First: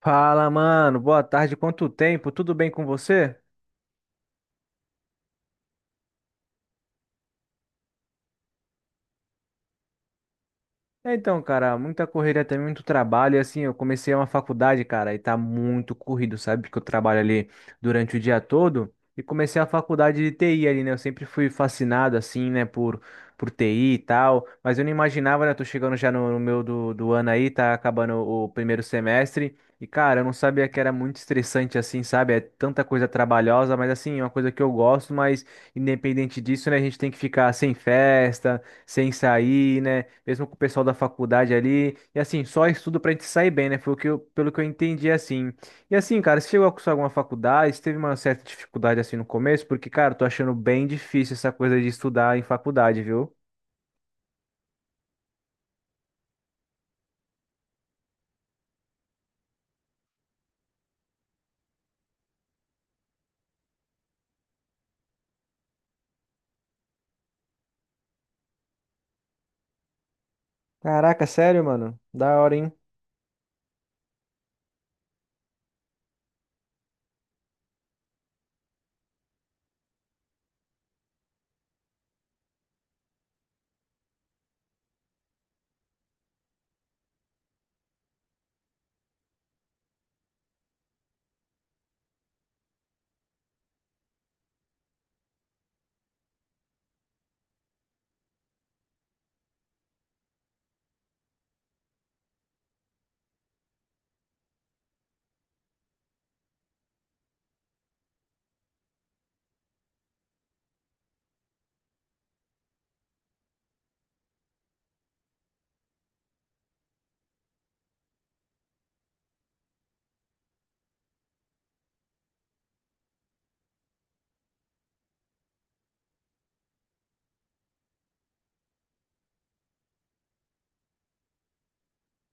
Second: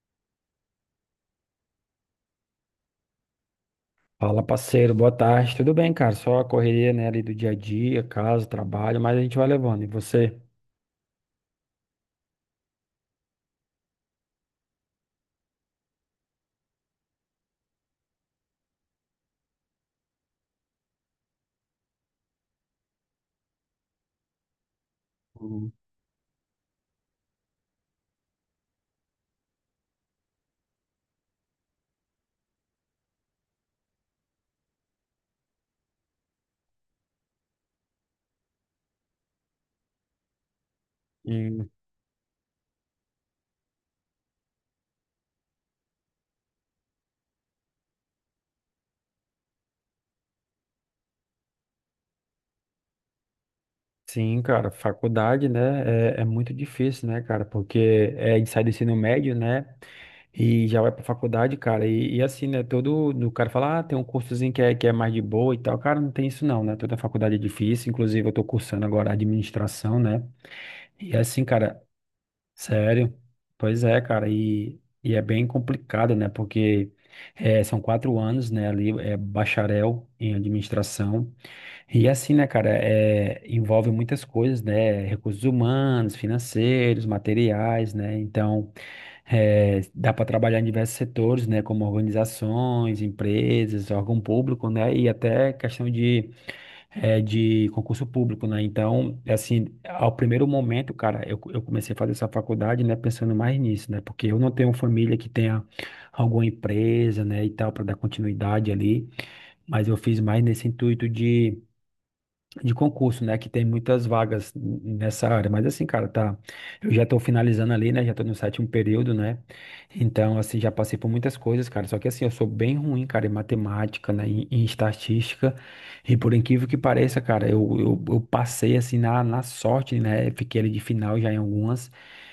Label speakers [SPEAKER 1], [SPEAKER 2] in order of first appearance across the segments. [SPEAKER 1] Fala, mano. Boa tarde. Quanto tempo? Tudo bem com você?
[SPEAKER 2] Fala, parceiro, boa tarde. Tudo bem, cara? Só a correria, né, ali do dia a dia, casa, trabalho, mas a gente vai levando. E você?
[SPEAKER 1] Então, cara, muita correria também, muito trabalho. E assim, eu comecei uma faculdade, cara, e tá muito corrido, sabe? Porque eu trabalho ali durante o dia todo. E comecei a faculdade de TI ali, né? Eu sempre fui fascinado, assim, né, por TI e tal. Mas eu não imaginava, né? Eu tô
[SPEAKER 2] Uhum.
[SPEAKER 1] chegando já no meu do ano aí, tá acabando o primeiro semestre. E, cara, eu não sabia que era muito estressante, assim, sabe? É tanta coisa trabalhosa, mas assim, é uma coisa que eu gosto, mas independente disso, né, a gente tem que ficar sem festa, sem sair, né? Mesmo com o pessoal da faculdade
[SPEAKER 2] Hum,
[SPEAKER 1] ali. E assim, só estudo pra gente sair bem, né? Foi o que eu, pelo que eu entendi, assim. E assim, cara, você chegou a cursar alguma faculdade? Você teve uma certa dificuldade assim no começo? Porque, cara, eu tô achando bem difícil essa coisa de estudar em faculdade, viu?
[SPEAKER 2] Sim, cara, faculdade, né, é muito difícil, né, cara, porque a gente sai do ensino médio, né, e já vai pra faculdade, cara, e assim, né, todo, o cara fala, ah, tem um cursozinho que é mais de boa e tal, cara, não tem isso não, né, toda faculdade é difícil, inclusive eu tô cursando agora administração, né, e
[SPEAKER 1] Caraca,
[SPEAKER 2] assim,
[SPEAKER 1] sério,
[SPEAKER 2] cara,
[SPEAKER 1] mano? Da hora, hein?
[SPEAKER 2] Sério? Pois é, cara, e é bem complicado, né? Porque são 4 anos, né, ali, é bacharel em administração. E assim, né, cara, envolve muitas coisas, né? Recursos humanos, financeiros, materiais, né? Então, dá para trabalhar em diversos setores, né? Como organizações, empresas, órgão público, né? E até questão de concurso público, né? Então, assim, ao primeiro momento, cara, eu comecei a fazer essa faculdade, né, pensando mais nisso, né? Porque eu não tenho família que tenha alguma empresa, né, e tal, para dar continuidade ali, mas eu fiz mais nesse intuito de concurso, né? Que tem muitas vagas nessa área. Mas assim, cara, tá. Eu já tô finalizando ali, né? Já tô no sétimo período, né? Então, assim, já passei por muitas coisas, cara. Só que assim, eu sou bem ruim, cara, em matemática, né? Em estatística. E por incrível que pareça, cara, eu passei assim na sorte, né? Fiquei ali de final já em algumas.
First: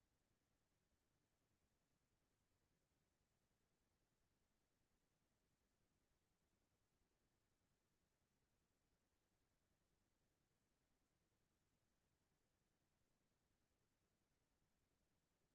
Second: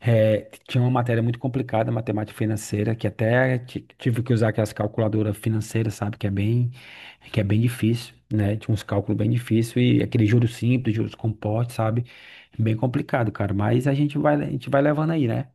[SPEAKER 2] Tinha uma matéria muito complicada, matemática financeira, que até tive que usar aquelas calculadoras financeiras, sabe? É que é bem difícil, né? Tinha uns cálculos bem difícil e aquele juros simples, juros compostos, sabe? É bem complicado, cara. Mas a gente vai levando aí, né?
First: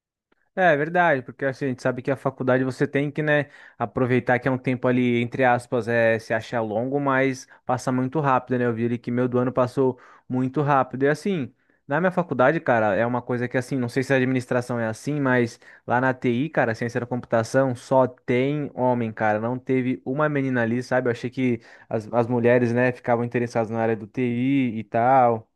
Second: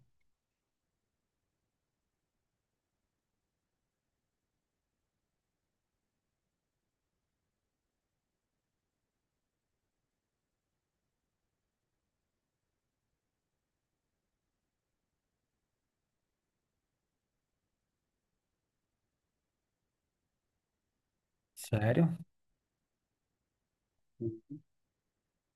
[SPEAKER 1] É verdade, porque assim, a gente sabe que a faculdade você tem que, né, aproveitar que é um tempo ali, entre aspas, é, se acha longo, mas passa muito rápido, né? Eu vi ali que meu do ano passou muito rápido. E assim, na minha faculdade, cara, é uma coisa que assim, não sei se a administração é assim, mas lá na TI, cara, ciência da computação, só tem homem, cara. Não teve uma menina ali, sabe? Eu achei que as,
[SPEAKER 2] Sério?
[SPEAKER 1] as mulheres, né, ficavam interessadas na área do TI e tal.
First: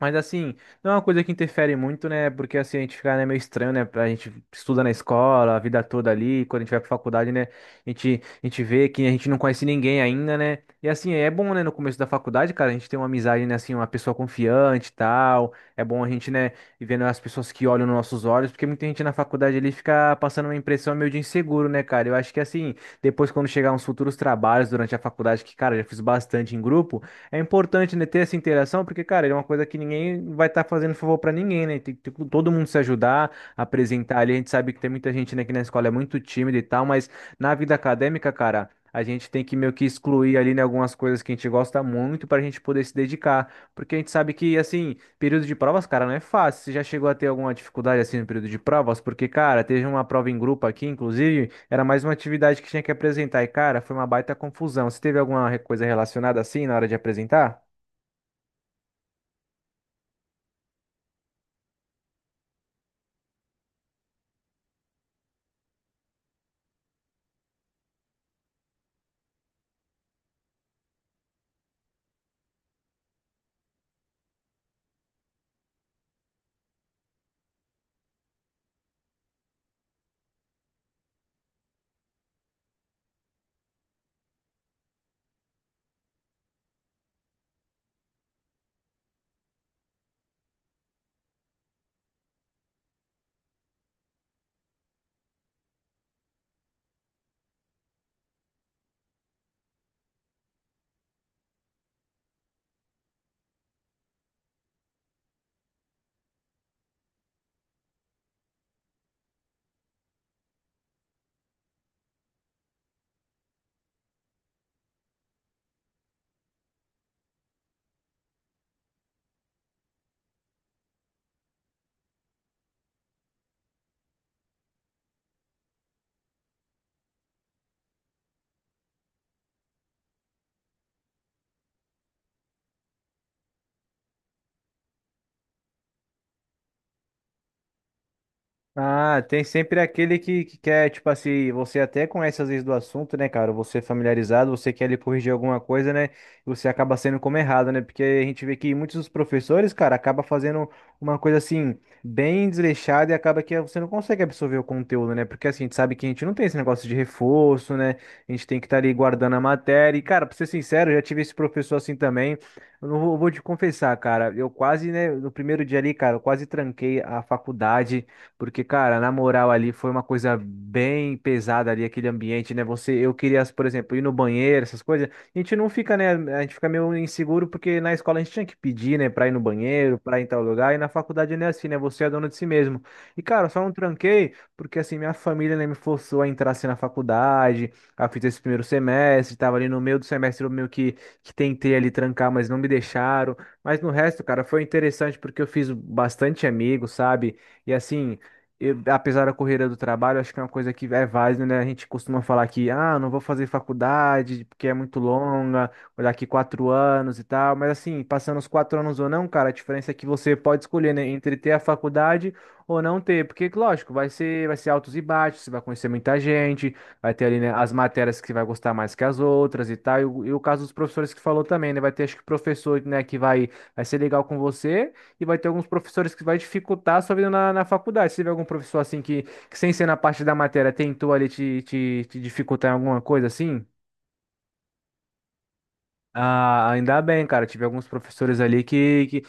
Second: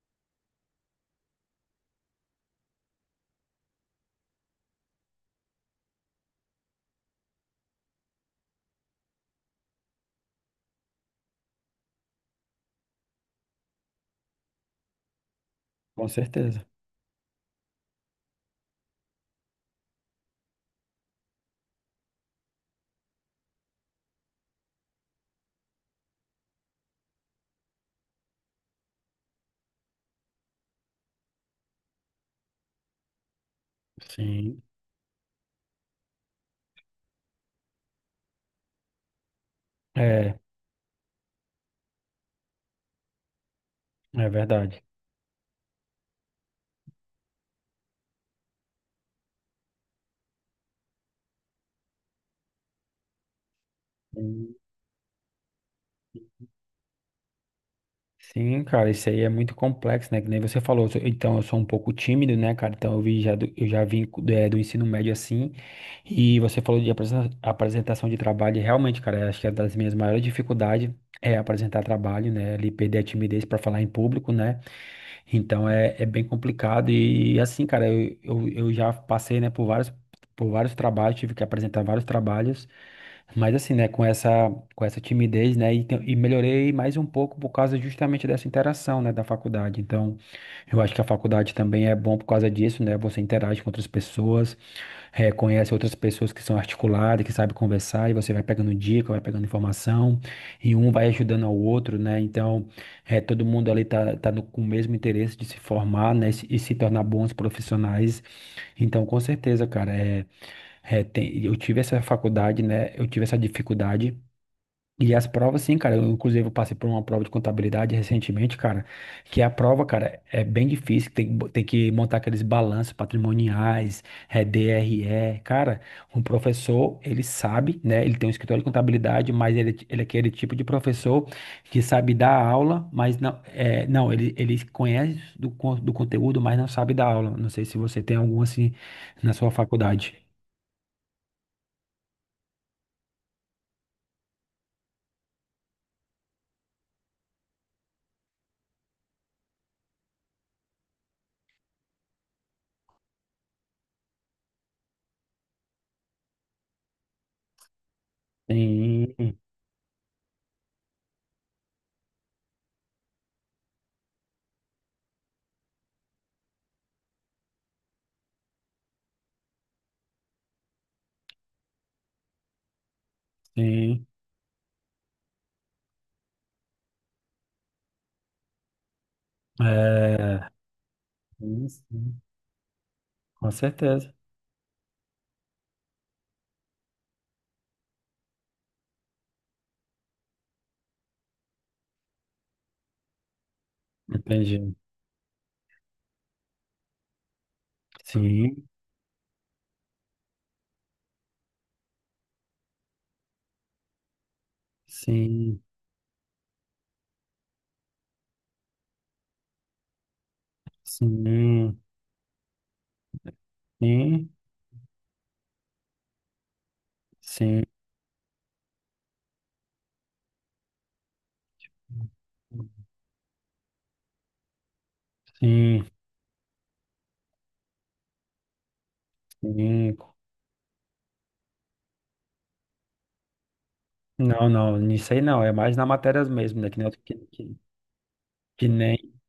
[SPEAKER 1] Mas assim, não é uma coisa que interfere muito, né? Porque assim, a gente fica, né, meio estranho, né? A gente estuda na escola, a vida toda ali, quando a gente vai pra faculdade, né? A gente vê que a gente não conhece ninguém ainda, né? E assim, é bom, né, no começo da faculdade, cara, a gente tem uma amizade, né, assim, uma pessoa confiante e tal. É bom
[SPEAKER 2] Com
[SPEAKER 1] a gente, né,
[SPEAKER 2] certeza.
[SPEAKER 1] ir vendo as pessoas que olham nos nossos olhos, porque muita gente na faculdade ali fica passando uma impressão meio de inseguro, né, cara? Eu acho que assim, depois quando chegar uns futuros trabalhos durante a faculdade, que, cara, eu já fiz bastante em grupo. É importante, né, ter essa interação, porque, cara, é uma coisa que ninguém vai estar fazendo favor pra ninguém, né? Tem que ter todo mundo se ajudar, apresentar ali. A gente
[SPEAKER 2] Sim.
[SPEAKER 1] sabe que tem muita gente, né, que na escola é muito tímida e tal, mas na vida acadêmica, cara, a gente tem que meio que excluir
[SPEAKER 2] É,
[SPEAKER 1] ali, né, algumas coisas que a gente gosta muito pra gente poder se dedicar. Porque a gente
[SPEAKER 2] é
[SPEAKER 1] sabe que,
[SPEAKER 2] verdade.
[SPEAKER 1] assim. Período de provas, cara, não é fácil. Você já chegou a ter alguma dificuldade assim no período de provas? Porque, cara, teve uma prova em grupo aqui, inclusive, era mais uma atividade que tinha que apresentar. E, cara, foi uma baita confusão. Você teve alguma coisa relacionada assim na hora de apresentar?
[SPEAKER 2] Sim, cara, isso aí é muito complexo, né? Que nem você falou. Então, eu sou um pouco tímido, né, cara? Então, eu vi já eu já vim do ensino médio assim. E você falou de apresentação de trabalho. E realmente, cara, eu acho que é das minhas maiores dificuldades é apresentar trabalho, né? Ali perder a timidez para falar em público, né? Então é bem complicado e assim, cara, eu já passei, né, por vários trabalhos, tive que apresentar vários trabalhos, mas assim, né, com essa timidez, né, e melhorei mais um pouco por causa justamente dessa interação, né, da faculdade. Então, eu acho que a faculdade também é bom por causa disso, né, você interage com outras pessoas, conhece outras pessoas que são articuladas, que sabem conversar, e você vai pegando dica, vai pegando informação, e um vai ajudando ao outro, né? Então, todo mundo ali tá com o mesmo interesse de se formar, né? E se tornar bons profissionais. Então, com certeza, cara, eu tive essa faculdade, né? Eu tive essa dificuldade e as provas, sim, cara. Eu, inclusive, eu passei por uma prova de contabilidade recentemente, cara. Que a prova, cara, é bem difícil. Tem que montar aqueles balanços patrimoniais, é DRE. Cara, um professor, ele sabe, né? Ele tem um escritório de contabilidade, mas ele é aquele tipo de professor que sabe dar aula, mas não, não ele conhece do conteúdo, mas não sabe dar aula. Não sei se você tem algum assim
[SPEAKER 1] Ah,
[SPEAKER 2] na
[SPEAKER 1] tem
[SPEAKER 2] sua
[SPEAKER 1] sempre
[SPEAKER 2] faculdade.
[SPEAKER 1] aquele que quer, tipo assim, você até conhece às vezes do assunto, né, cara? Você é familiarizado, você quer ali corrigir alguma coisa, né? E você acaba sendo como errado, né? Porque a gente vê que muitos dos professores, cara, acaba fazendo uma coisa assim, bem desleixada e acaba que você não consegue absorver o conteúdo, né? Porque assim, a gente sabe que a gente não tem esse negócio de reforço, né? A gente tem que estar ali guardando
[SPEAKER 2] Sim,
[SPEAKER 1] a matéria. E, cara, pra ser sincero, eu já tive esse professor assim também. Eu não vou, vou te confessar, cara. Eu quase, né, no primeiro dia ali, cara, eu quase tranquei a faculdade. Porque, cara, na moral ali foi uma coisa bem pesada ali, aquele ambiente, né? Você, eu queria, por exemplo, ir
[SPEAKER 2] sim.
[SPEAKER 1] no banheiro, essas coisas. A gente não fica, né? A gente fica meio inseguro porque na escola a gente tinha que pedir, né, pra ir no banheiro, pra ir em tal
[SPEAKER 2] É.
[SPEAKER 1] lugar. E na faculdade não é assim,
[SPEAKER 2] Sim,
[SPEAKER 1] né? Você é
[SPEAKER 2] sim.
[SPEAKER 1] dono de si mesmo. E, cara, eu
[SPEAKER 2] Com
[SPEAKER 1] só não
[SPEAKER 2] certeza.
[SPEAKER 1] tranquei porque, assim, minha família, né, me forçou a entrar assim na faculdade. Eu fiz esse primeiro semestre, tava ali no meio do semestre, eu meio que tentei ali trancar, mas não me deixaram. Mas no resto, cara, foi
[SPEAKER 2] Entendi.
[SPEAKER 1] interessante porque eu fiz bastante amigos, sabe? E assim
[SPEAKER 2] Sim,
[SPEAKER 1] apesar da correria do trabalho, acho que é uma coisa que é válida, né? A gente costuma falar que, ah, não vou fazer faculdade porque é muito
[SPEAKER 2] sim,
[SPEAKER 1] longa, vou daqui quatro anos e tal. Mas assim, passando os quatro anos ou não, cara, a diferença é que você pode escolher, né, entre ter a
[SPEAKER 2] sim,
[SPEAKER 1] faculdade ou não ter. Porque, lógico, vai
[SPEAKER 2] sim,
[SPEAKER 1] ser, vai ser altos e baixos, você vai conhecer muita gente, vai ter ali, né,
[SPEAKER 2] sim,
[SPEAKER 1] as matérias que você vai gostar mais que as outras e tal. E o caso dos professores que falou também, né? Vai ter, acho que, professor, né, que vai, vai ser legal com você e vai ter alguns
[SPEAKER 2] sim,
[SPEAKER 1] professores que vai dificultar a sua vida na, na faculdade. Se tiver algum professor assim que sem ser na
[SPEAKER 2] sim.
[SPEAKER 1] parte da matéria, tentou ali te dificultar em alguma coisa assim,
[SPEAKER 2] Não, não, nisso aí não. É mais na matérias mesmo,
[SPEAKER 1] ah,
[SPEAKER 2] né?
[SPEAKER 1] ainda bem, cara. Tive alguns professores ali
[SPEAKER 2] Que nem,
[SPEAKER 1] que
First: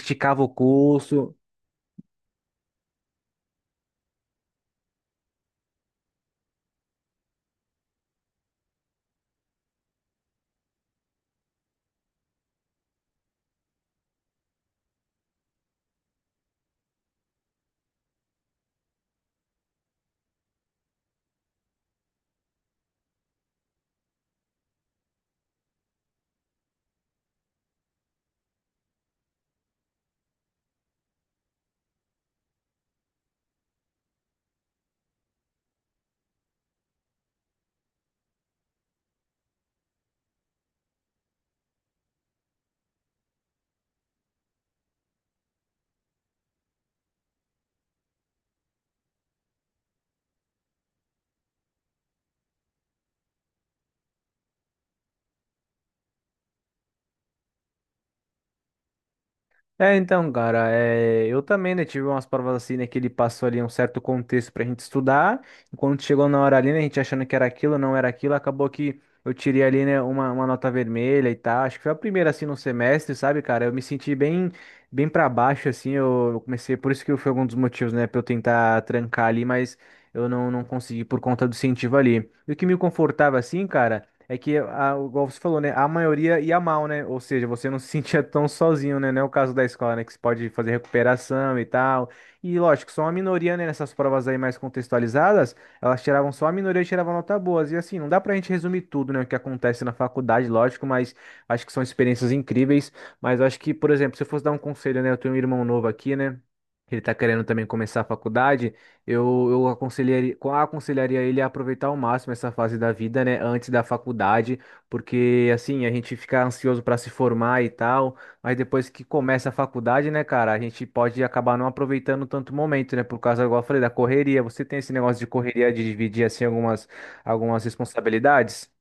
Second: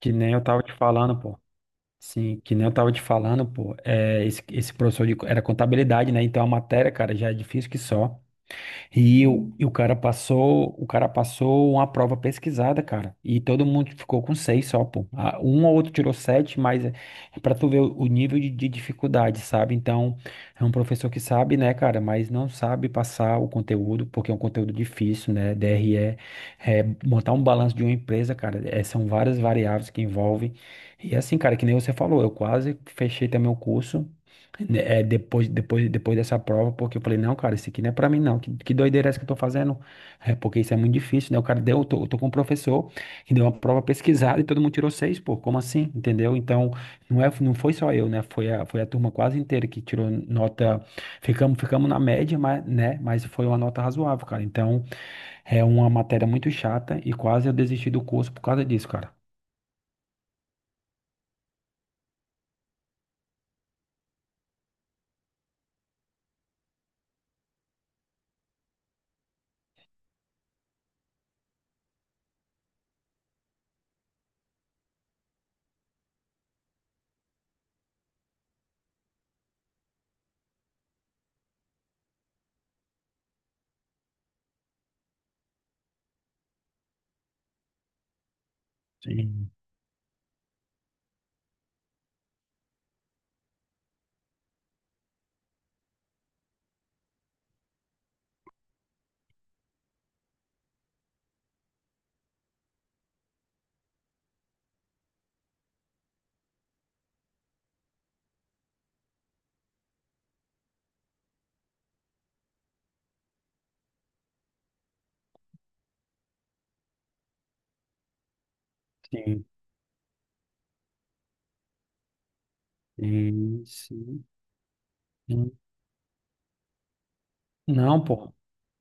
[SPEAKER 2] que nem eu
[SPEAKER 1] o
[SPEAKER 2] tava te falando,
[SPEAKER 1] curso.
[SPEAKER 2] pô. Sim, que nem eu tava te falando, pô. É, esse professor era contabilidade, né? Então a matéria, cara, já é difícil que só. E o cara passou uma prova pesquisada, cara. E todo mundo ficou com seis só, pô. Ah, um ou outro tirou sete, mas é pra tu ver o nível de dificuldade, sabe? Então, é um professor que sabe, né, cara, mas não sabe passar o conteúdo, porque é um conteúdo difícil, né? DRE, montar um balanço de uma empresa, cara, são várias variáveis que envolvem. E é assim, cara, que nem você falou, eu quase fechei também o curso, né. Depois dessa prova, porque eu falei, não, cara, isso aqui não é pra mim, não. Que doideira é essa que eu tô fazendo? É porque isso é muito difícil, né? O cara deu, eu tô com um professor que deu uma prova pesquisada e todo mundo tirou seis, pô, como assim? Entendeu? Então, não foi só eu, né? Foi a turma quase inteira que tirou nota. Ficamos na média, mas, né? Mas foi uma nota razoável, cara. Então, é uma matéria muito chata e quase eu desisti do curso por causa disso, cara.
[SPEAKER 1] Então, cara, é, eu também, né, tive umas provas assim, né, que ele passou ali um certo contexto pra gente estudar, e quando chegou na hora ali, né, a gente achando que era aquilo, não era aquilo, acabou que eu tirei ali, né, uma nota vermelha e tal, acho que foi a primeira, assim, no semestre, sabe, cara, eu me senti bem, bem pra baixo, assim, eu comecei, por isso que foi um dos motivos, né, pra eu tentar trancar ali, mas eu não consegui por conta do incentivo ali. E o que me confortava, assim, cara... É que, a, igual você falou, né? A maioria ia mal, né? Ou seja, você não se sentia tão sozinho, né? Não é o
[SPEAKER 2] Sim.
[SPEAKER 1] caso da escola, né? Que você pode fazer recuperação e tal. E lógico, só uma minoria, né? Nessas provas aí mais contextualizadas, elas tiravam só a minoria e tiravam nota boas. E assim, não dá pra gente resumir tudo, né? O que acontece na faculdade, lógico, mas acho que são experiências incríveis. Mas eu acho que, por exemplo, se eu fosse dar um conselho, né? Eu tenho um irmão novo aqui, né? Ele tá querendo também começar a faculdade. Eu aconselharia, aconselharia ele a aproveitar ao máximo essa fase da vida, né, antes da faculdade, porque assim, a gente fica ansioso para se formar e tal, mas depois que
[SPEAKER 2] Sim,
[SPEAKER 1] começa a faculdade, né, cara, a gente pode acabar não aproveitando tanto o momento, né, por causa, igual eu falei, da
[SPEAKER 2] sim,
[SPEAKER 1] correria. Você tem esse negócio de
[SPEAKER 2] sim.
[SPEAKER 1] correria de dividir assim algumas
[SPEAKER 2] Não, pô.
[SPEAKER 1] responsabilidades?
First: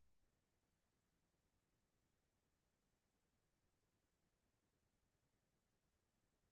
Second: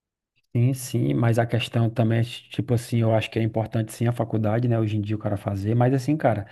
[SPEAKER 2] Sim, sim, mas a questão também, tipo assim, eu acho que é importante sim a faculdade, né, hoje em dia o cara fazer, mas assim, cara,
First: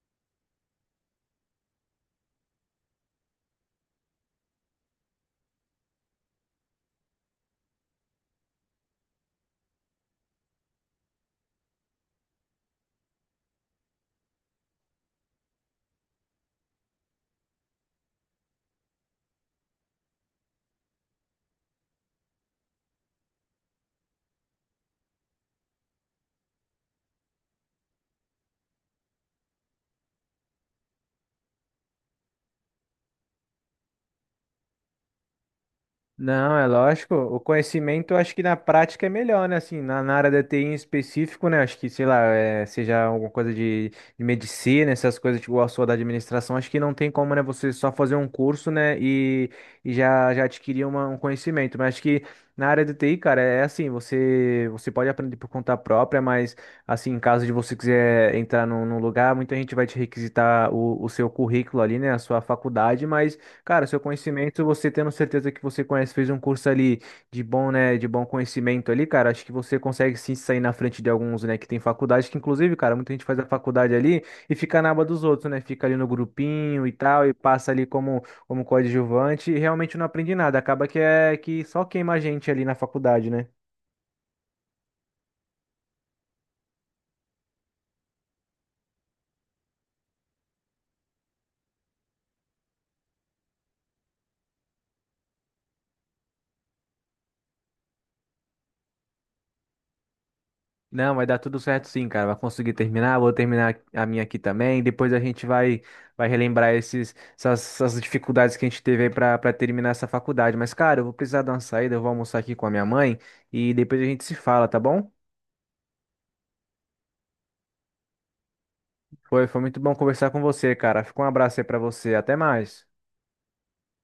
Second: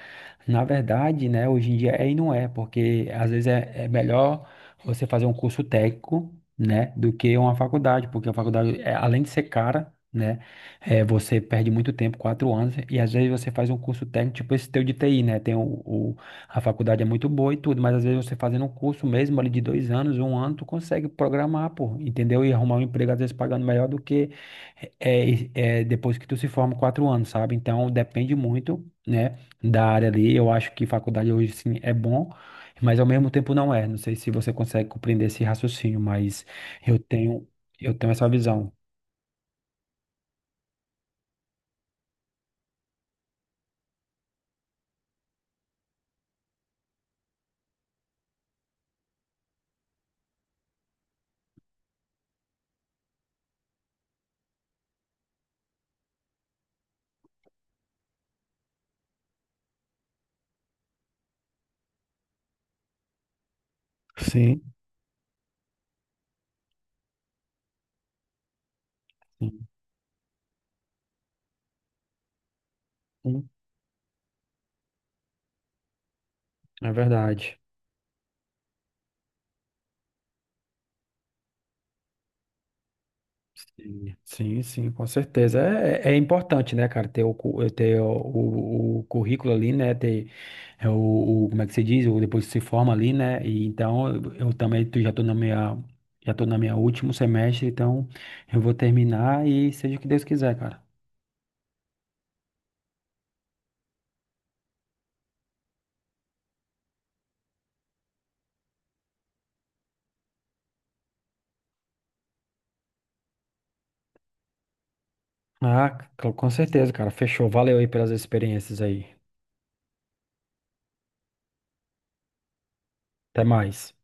[SPEAKER 2] na verdade, né, hoje em dia é e não é, porque às vezes é melhor você fazer um curso técnico, né, do que uma faculdade, porque a faculdade, além de ser cara, né, você perde muito tempo, 4 anos, e às vezes você faz um curso técnico, tipo esse teu de TI, né, a faculdade é muito boa e tudo, mas às vezes você fazendo um curso mesmo ali de 2 anos, um ano, tu consegue programar, pô, entendeu? E arrumar um emprego, às vezes, pagando melhor do que depois que tu se forma 4 anos, sabe? Então, depende muito, né, da área ali. Eu acho que faculdade hoje, sim, é bom, mas ao mesmo tempo não é. Não sei se você consegue compreender esse raciocínio, mas
[SPEAKER 1] Não, é
[SPEAKER 2] eu
[SPEAKER 1] lógico. O
[SPEAKER 2] tenho, eu tenho
[SPEAKER 1] conhecimento, eu
[SPEAKER 2] essa
[SPEAKER 1] acho que na
[SPEAKER 2] visão.
[SPEAKER 1] prática é melhor, né? Assim, na área da TI em específico, né? Acho que, sei lá, é, seja alguma coisa de medicina, essas coisas, tipo, a sua da administração, acho que não tem como, né? Você só fazer um curso, né? E já adquirir um conhecimento. Mas acho que na área da TI, cara, é assim, você pode aprender por conta própria, mas, assim, em caso de você quiser entrar num lugar, muita gente vai te requisitar o seu currículo ali, né? A sua faculdade, mas. Cara, seu
[SPEAKER 2] Sim.
[SPEAKER 1] conhecimento, você tendo certeza que você conhece, fez um curso ali de bom, né, de bom conhecimento ali, cara, acho que
[SPEAKER 2] Sim,
[SPEAKER 1] você consegue sim sair na frente de alguns, né, que tem faculdade, que inclusive, cara, muita gente faz a
[SPEAKER 2] sim,
[SPEAKER 1] faculdade ali e fica na aba dos outros, né, fica ali no grupinho e
[SPEAKER 2] é
[SPEAKER 1] tal, e
[SPEAKER 2] verdade.
[SPEAKER 1] passa ali como, como coadjuvante e realmente não aprende nada, acaba que é que só queima a gente ali na faculdade, né?
[SPEAKER 2] Sim, sim, sim, com certeza. É, é importante, né, cara, ter o currículo ali, né, ter é, o- como é que se diz, o, depois que se forma ali, né, e então eu já tô na minha último semestre, então eu vou terminar e seja o que Deus quiser, cara.
[SPEAKER 1] Não, vai dar tudo certo sim, cara. Vai conseguir terminar. Vou terminar a minha aqui também. Depois a gente vai, vai relembrar esses, essas, essas dificuldades que a gente teve aí pra, pra terminar essa faculdade. Mas, cara, eu vou precisar dar uma saída. Eu vou almoçar aqui com a minha mãe e depois a gente se fala, tá bom?
[SPEAKER 2] Ah, com certeza, cara, fechou. Valeu aí pelas experiências aí.
[SPEAKER 1] Foi muito bom conversar com você, cara. Fica um abraço aí pra você. Até mais.
[SPEAKER 2] Até mais.